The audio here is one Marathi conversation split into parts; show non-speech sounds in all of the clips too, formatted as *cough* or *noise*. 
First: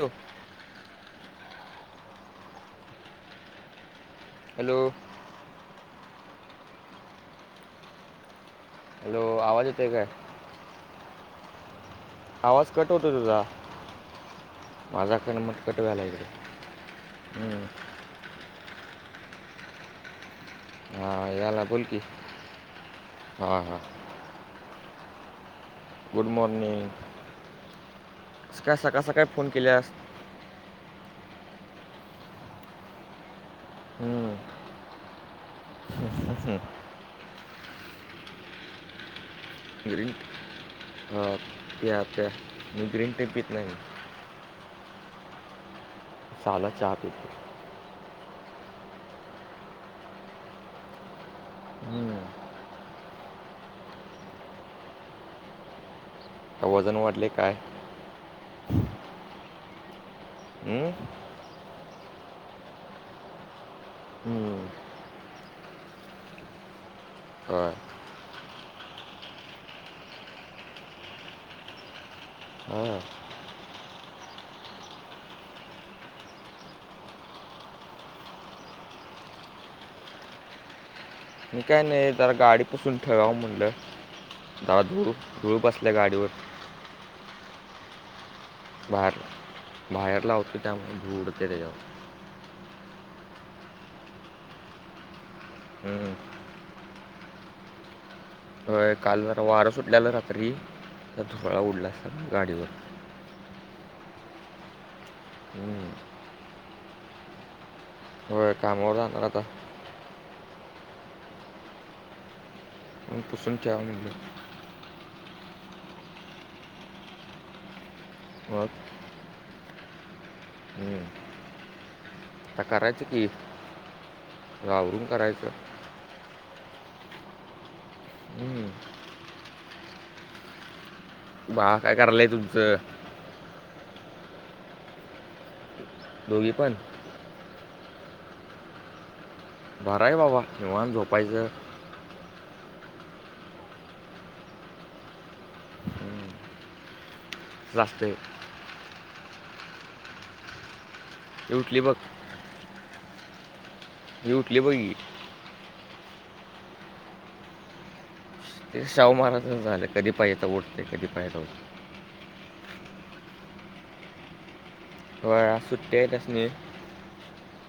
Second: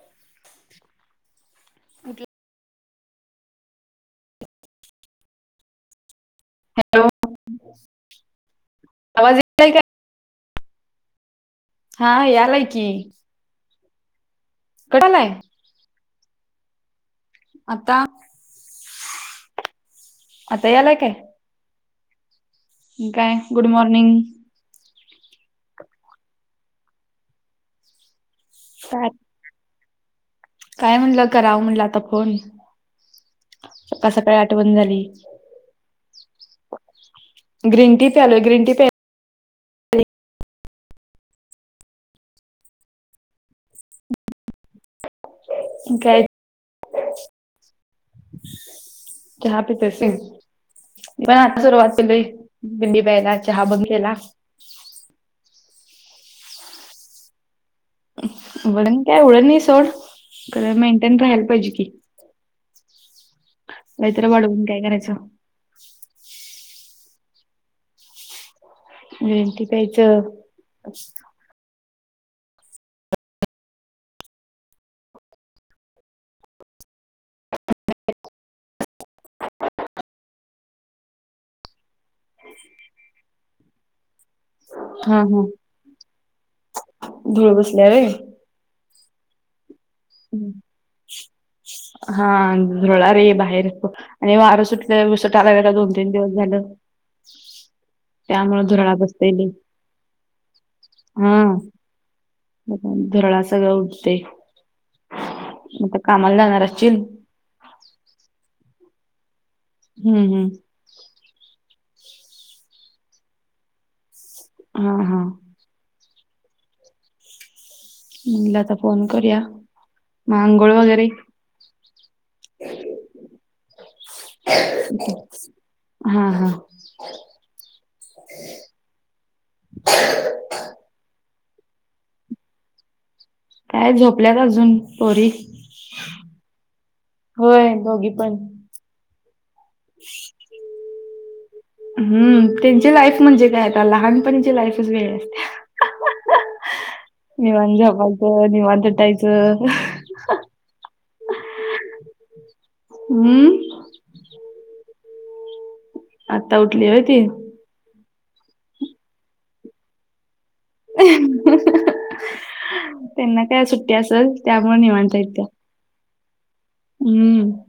Hello *unintelligible* hello. हॅलो. हॅलो आवाज येते आहे का? काय हा यालाय आवाज की कट होतो तुझा माझा कटालाय पणमट कट झालाय इकडं. आता *unintelligible* आता यालाय हा काय याला बोल की. काय हा गुड हा मॉर्निंग. गुड मॉर्निंग ईतक्या काय सकाळ-सकाळ फोन केल्यास. काय म्हणलं करावं म्हणल आता फोन हम्म. सकाळी-सकाळी आठवण झाली. *unintelligible* ग्रीन टी प्यालो ग्रीन टी प्या ग्रीन टी हा आत्या मि ग्रीन टी पीत नाही ना. काय? झाला चहा पिऊन. चाहा पितोस व्हय मि आता सुरुवात केली हम्म. थंडीत पहिला चहा बंद केला. वजन वाढले काय? वरन काय एव्हड नाही सोड हम्म? मेंटेन राहाला पाहिजे की. नाहीतर वाडुन हम्म. काय करायचं. हां. ग्रीन टिं प्यायचं मस्त. हा. मी काय नाही जरा गाडी पुसून ठेवावं म्हणलं. दादू धूळ बसल्या गाडीवर. धुळ बसल्या व्हय. बाहेर-बाहेर लावत त्यामुळ त्यावर धुळ उडते त्याच्यावर. हा धुळा रे बाहेर. आणि वारं सुटलं विस ट आला दोन हम्म. तीन दिवस झालं. त्यामुंळ होय, धुराळ काल बसते जरा लई वारं सुटलेलं रात्री, तर हा. *unintelligible* गाडीवर धुराळा सगळं उठते मग हं. काय कामाला जाणार असशील. व्हय कामावर जानार आता. हम्म-हम्म. म्हणून पुसून ठेवाव म्हनल. हा-हा. म्हनल मग? आता फोन करूया मग आंगोळ हं. वगैरे? आता करायचं की आवरून करायचं. हा-हा हं. *unintelligible* बाळ काय करायलाय तुमचं? काय झोपल्यात अजून पोरी. दोघी पण? होय दोघी पण. बरं आहे बाबा निवात झोपायचं. हम्म त्यांची लाईफ म्हणजे काय आता लहानपणीची लाईफच वेळ आहे. हम्म. निवांत झोपायचं निवांत उठायचं. ते उठली बघ. हम्म. अरे उटली बघ ही. आत्ता उठली व्हय ती. ते शाहु महाराजस झालंय कधी पाहिजे तर उठ. त्यानां काय सुट्टी असल त्यामुळं निवांत. आहेत त्या. व्ह्य सुूट्टी आज आहे तसमी. हम्म.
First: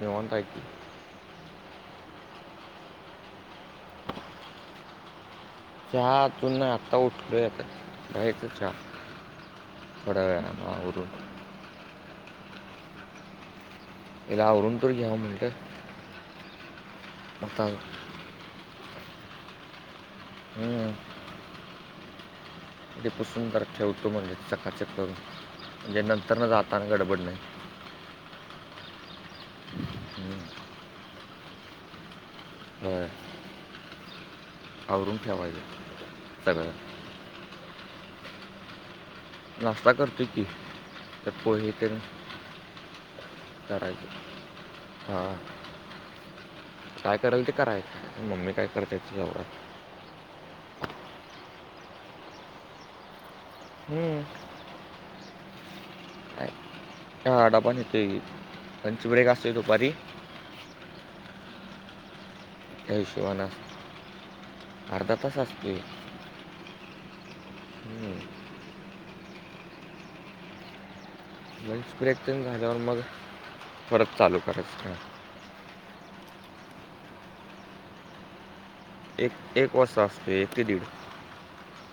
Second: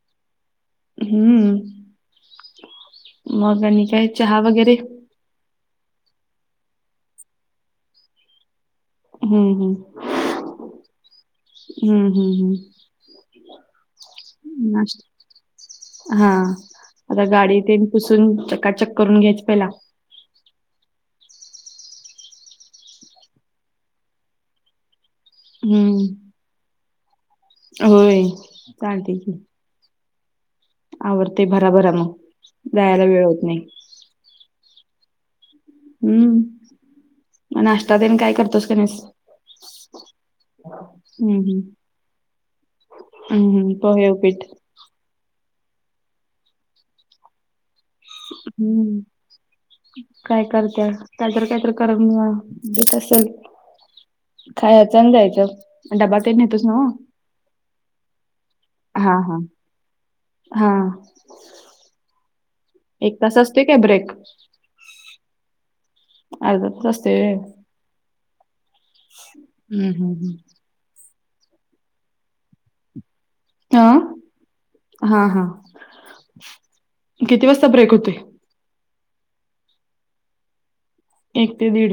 निवांत आहे की. हम्म. मग आणि काय चहा वैगेरे? चहा अजून नाय आता उठलोय आता करायचा चहा. हम्म हम्म थोड्या वेळानं आवरून. हम्म हम्म हम्म. एकदा आवरून तर घ्यावं म्हणलं. हा आता मग गाडी ता ते पुसून चकाचक करून घ्यायच पहिला. हम्म. ते पुसून तर ठेवतो म्हणजे चकाचक करून म्हणजे हम्म. नंतर न जाताना गडबड नाय. होय चालतय की. हं, आवरते भराभरा मग जायला होय. वेळ होत नाही. आवरून ठेवायला सगळं. म नाष्टा तेन काय करतोस का नाहीस? नाष्टा करतोय की ते हम्म हम्म. पोहे तेन. हम्म हम्म पोहे उपीट. हां काय करेल ते कराय मम्मी काय करते हम्म. तेच्यावर. काय करत्या कायतर कायतर *unintelligible* देत असेल. हम्म. खायचा आणि जायचा. आणि डबा तेन काय न्हेतोस ना हो हा, डबा नेतोय लंच हा ब्रेक हा. असतोय दुपारी हा. त्या एक तास हिशोबानं असतोय काय ब्रेक? अर्धा तास असतोय अर्धा तास असतोय होय हम्म हम्म हम्म. लंच ब्रेक तेन झाल्यावर मग हां परत चालू करायचं हां. हा हा किती वाजता ब्रेक होतोय? एक एक वाजता असतोय एक ते दीड. एक ते दीड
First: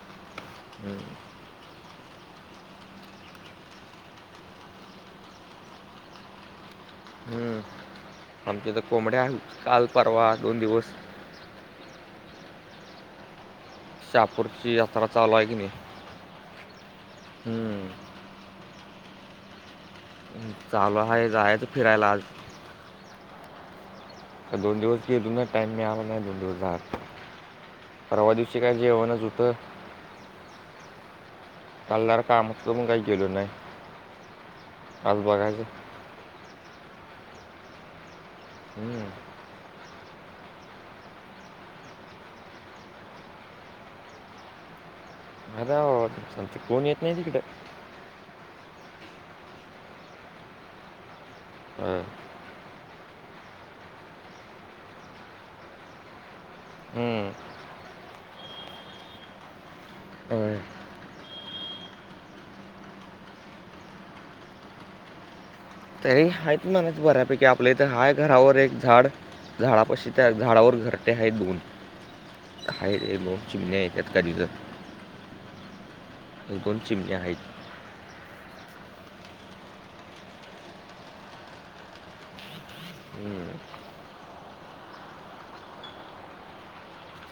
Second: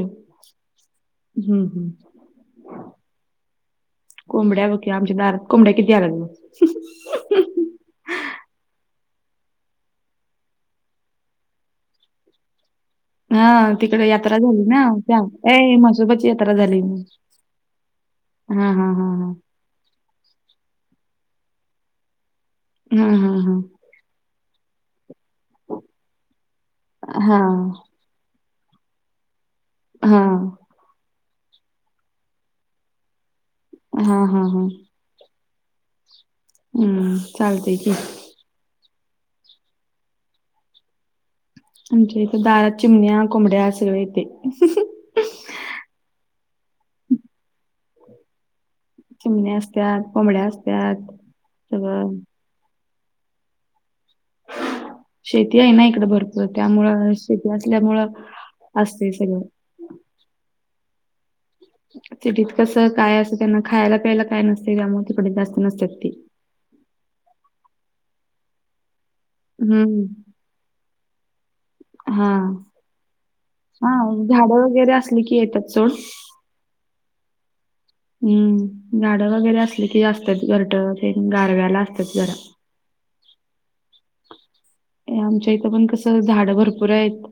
हं, हम्म हम्म. कोंबड्या बघ की आमच्या दारात कोंबड्या किती आल्यात बघ. हम्म आमच्या तर कोंबड्या आहेल काल परवा दोन दिवस. हा तिकडे यात्रा झाली शहापूरची ना यात्रा त्या चालू आहे की नाही ए मासोरबाची झाली म. हम्म. हा हा हा हा. चालू आहे जायचा फिरायला आज. हा हा हा. आता दोन दिवस गेलो नहीं टाइम मिळाला नाही दोन दिवस बाहेर हा. परवा दिवशी काय जेवणच हुत. हा. काल जरा कामात होतो म्हणून काय गेलो नहीं. हा हा हा. आज बघायच. हम्म चालतय की. हम्म. आमच्या इथं दारात चिमण्या कोंबड्या सगळं येतय. बरं हाय बाबा, आमचं कोण येत नाही तिकडं. चिमण्या असत्यात कोबड्या असत्याात हं. सगळं. शेती आहे ना इकडं भरपूर त्यामुळं हम्म. शेती असल्यामुळं असतय सगळ. *inaudible* सिटीत कसं काय असं त्यांना खायला पियला काय नसतय त्यामुळे तिकडे जास्त. नसतात ती तरी हायत म्हणाच बऱ्यापैकी आपल्या इथं हाय घरावर एक झाड. हम्म घरापशी त्या झाडावर घरटी आहेत दोन. हा आहेत एक दोन चिमण्या आहेत हा त्यात कधीच झाडं वगैरे असली की येत्यात सोड. एक दोन चिमण्या आहेत. हम्म झाडं वगैरे असली की लागत्यात घरट ते गारव्याला असतात जरा. हम्म आमच्या इथं पण कसं झाड भरपूर आहेत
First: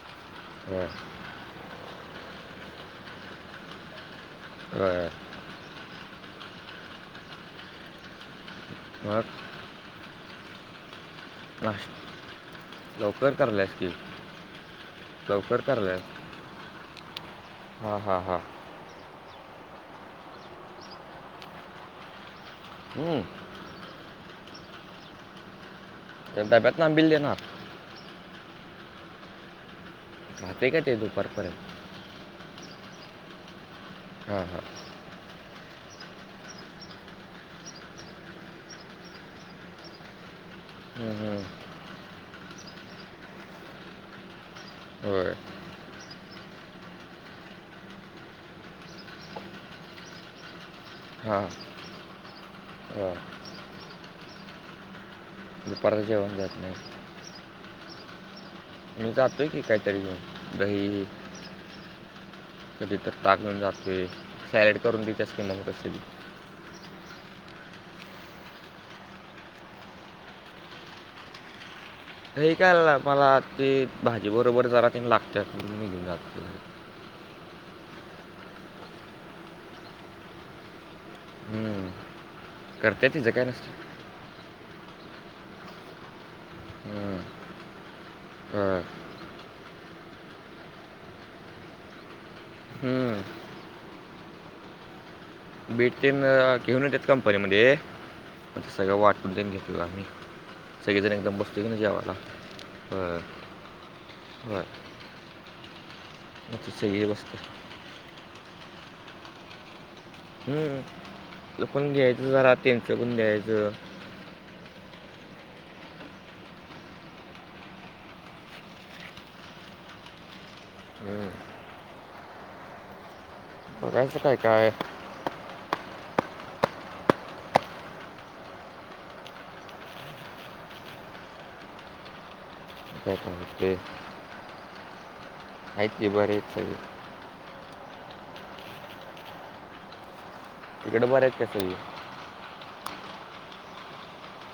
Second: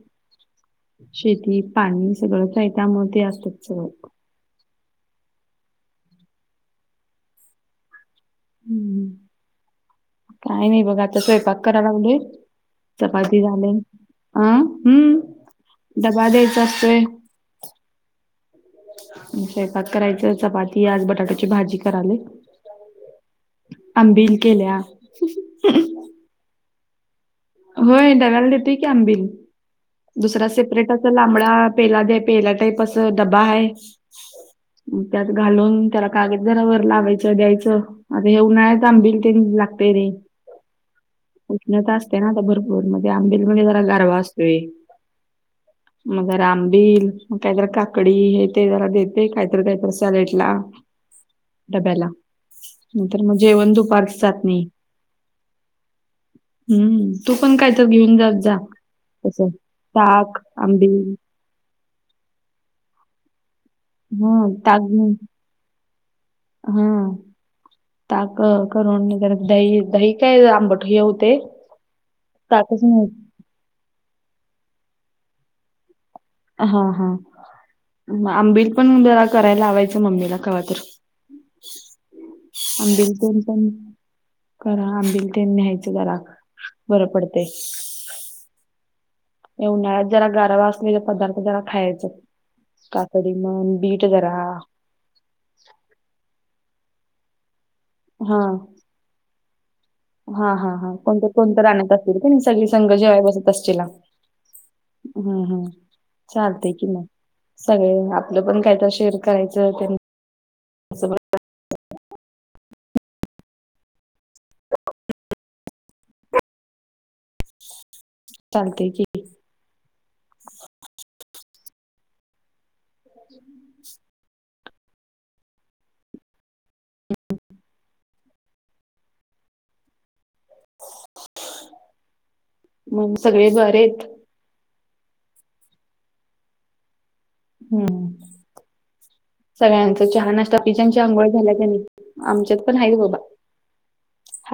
हं. शेतीत पाणी सगळंच हाय त्यामूळे ते असत सगळं, हा हम्म मग काय नाही बघ आता स्वयंपाक कराय नाश लागलोय. लवकर चपाती करल्यास झाले की अ हम्म लवकर करल्यास डबा द्यायचा असतोय. हां हां हां म स्वयंपाक करायचं चपाती आज बटाट्याची भाजी करायले. हम्म आंबील केल्या. डब्यातन आंबील देणार. होय डब्याला देतोय की आंबिल दुसरा राहते का सेपरेट ते अस लांबडा दुपारपर्यंत पेला दे पेला टाईप असं ड्बा आहे. हां हां त्यात घालून त्याला कागद जरा वर लावायचं द्यायचं. आता हे उन्हाळ्यात आंबिल तेन लागतय रे! हम्म, हम्म. उष्णता असते ना आता भरपूर मग ते आंबिल मध्ये जरा गारवा असतोय. होय *inaudible* मग जरा आंबिल कायतर काकडी हे ते जरा देते कायतर कायतर सॅलेड ला *inaudible* हां डब्याला हां नंतर जेवण दुपारचं जात नाही. दुपारचं जेवन जात नाही. ह् तू पण काय तर घेऊन जात जा मी तस जातोय की काहीतरी ताक, घेऊन आंबिल दही कधी तर ताक घेऊन जातोय हा सॅलड ताक करून घेऊन देतच किमा म कसध हा ताक करून दही दही काय आंबट हे होते दही काय मला ते भाजी बरोबर जरा तेन लागत्या म्हणून मी घेऊन जातोय हा हा आंबिल पण जरा करायला लावायचं मम्मीला कवा तर हम्म. करते आंबिल तिचं तेन काय पण नसतं करा आंबिल तेन न्यायचं जरा बरं हम्म. पडते होय या उन्हाळ्यात जरा गारवा असलेले पदार्थ जरा खायचे काकडी हम्म. म्हण बीट जरा बीट तेन घेऊन येत्यात कंपनीमध्ये हा मग ते सगळं वाटून तेन घेतलं आम्ही हा हा हा सगळेजण कोणतर एकदम बसतो कोणतर की ना आणत जेवायला असतील कणी सगळे संघ होय जेव्हा बसत असशीला होय हम् हम्म मग ते चालतय कि सगळे मग बसतो सगळ आपलं पण काय तर शेअर करायचं त्यां हम्म आपण द्यायचं जरा त्याच्यापण घ्यायचं चालते की हम करायचं काय काय मग काय काय सगळे बरेच ऐत बरत आहे हम्म सगळ्यांचा चहा नाश्ता पिजांची तिकडे बरे आंघोळ आहेत का झाल्या सगळे त्यांनी आमच्यात पण आहेतच बाबा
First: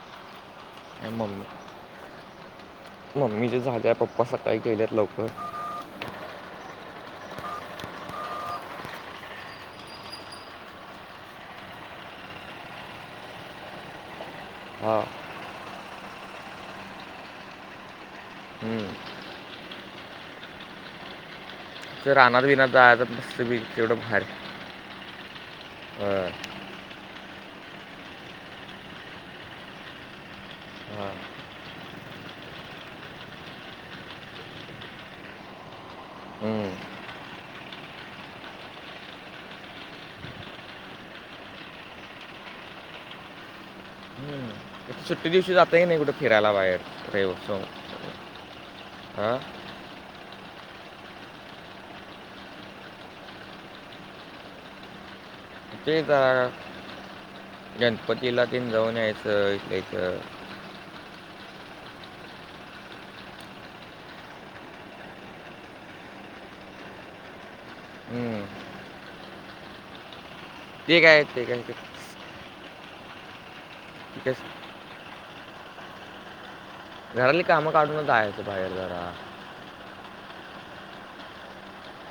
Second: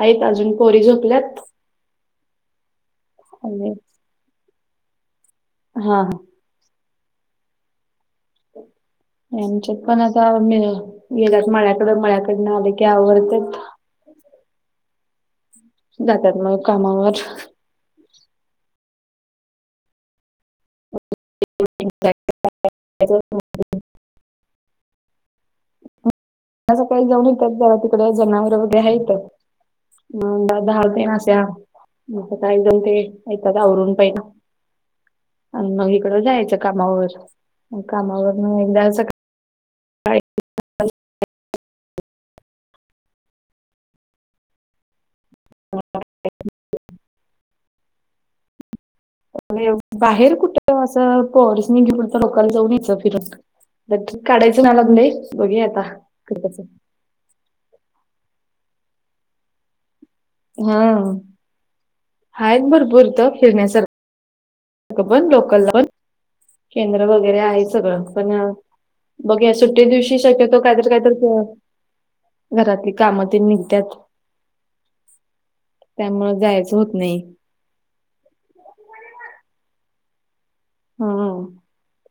आहेत अजून पोरी काय झोपल्यात मम्मी जे आणि झाल्या पप्पा स काही केलेत लवकर हा ह यांच्यात पण आता गेलात माळ्याकड मळ्याकडन आले की आवरते हा जातात मग कामावर हम्म. तर राहना बना आ मस्त बी तेवढं बाहेर हं त्या सकाळी जाऊन येतात ज तिकडे जनावर वगैरे हयात म दा हा. दहातेन अस म एकदम ते येतात आवरून पहि ना आणि मग इकडं जायचं हम्म. कामावर कामावर मग एकदा स हम्म. सुट्टी दिवशी जातही नाही कुठे फिरायला बाहेर रेवस हा बाहेर कुठं असं पॉर्स घेवून लोकांला जाऊन यायचं फिरून काढायचं म्हणालो तेच गणपतीला तेन जाऊन यायचं इथच हा आहेता भरपूर त फिरण्यासारखा पण लोकल जावून केंद्र वगैरे आहे सगळं पण हम्म. बघ सुट्टे दिवशी शक्यतो काहीतरी ते काहीतर काय सुरू ते काय ते- हाय घरातली कामं तेन निघत्यात. *unintelligible* त्यामुळे जायचं होत नाही घराली कामं काढून जायचं बाहेर जरा. हा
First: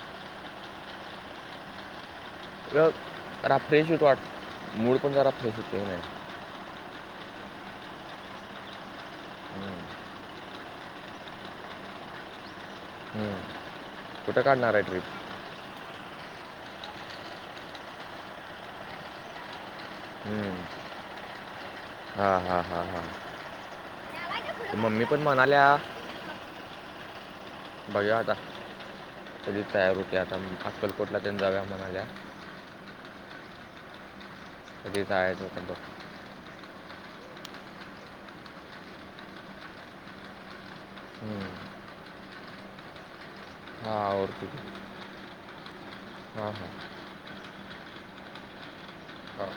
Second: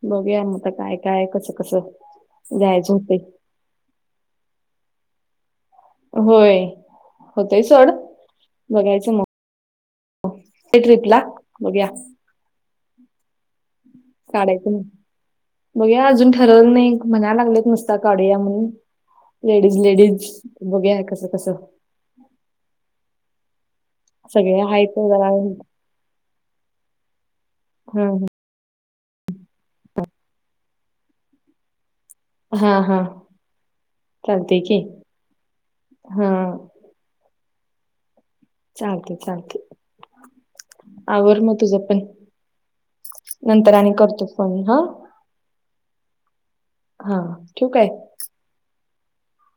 बघूया मग आता काय काय कसं कसं जायचं होतय. अरा फ्रेश होतो वाट मूड पण जरा फ्रेश होतय व्हनी. होय होतय सोड बघायचं मग, हम्म. *unintelligible* ट्रिपला बघुया. हम्म. कुठं काढायचं काढणार मग, आहे ट्रिप बघूया अजून ठरवलं नाही म्हणायला लागलेत नुसता काढूया म्हणून, लेडीज लेडीज बघूया कस कसं. हा हा हा हा सगळे आहेत मम्मी पण जरा म्हणाल्या हा बघूया आता कधी तयार होत्या आता अक्कलकोटला तेन जाऊया म्हणाल्या. हा हा चालतय की कधी जायचं होतं बघ हा. चालतय चालतय आवर मग तुझ पण, नंतर आणि हां करतो फोन हा. हा हां. हा, ठेऊ काय? हां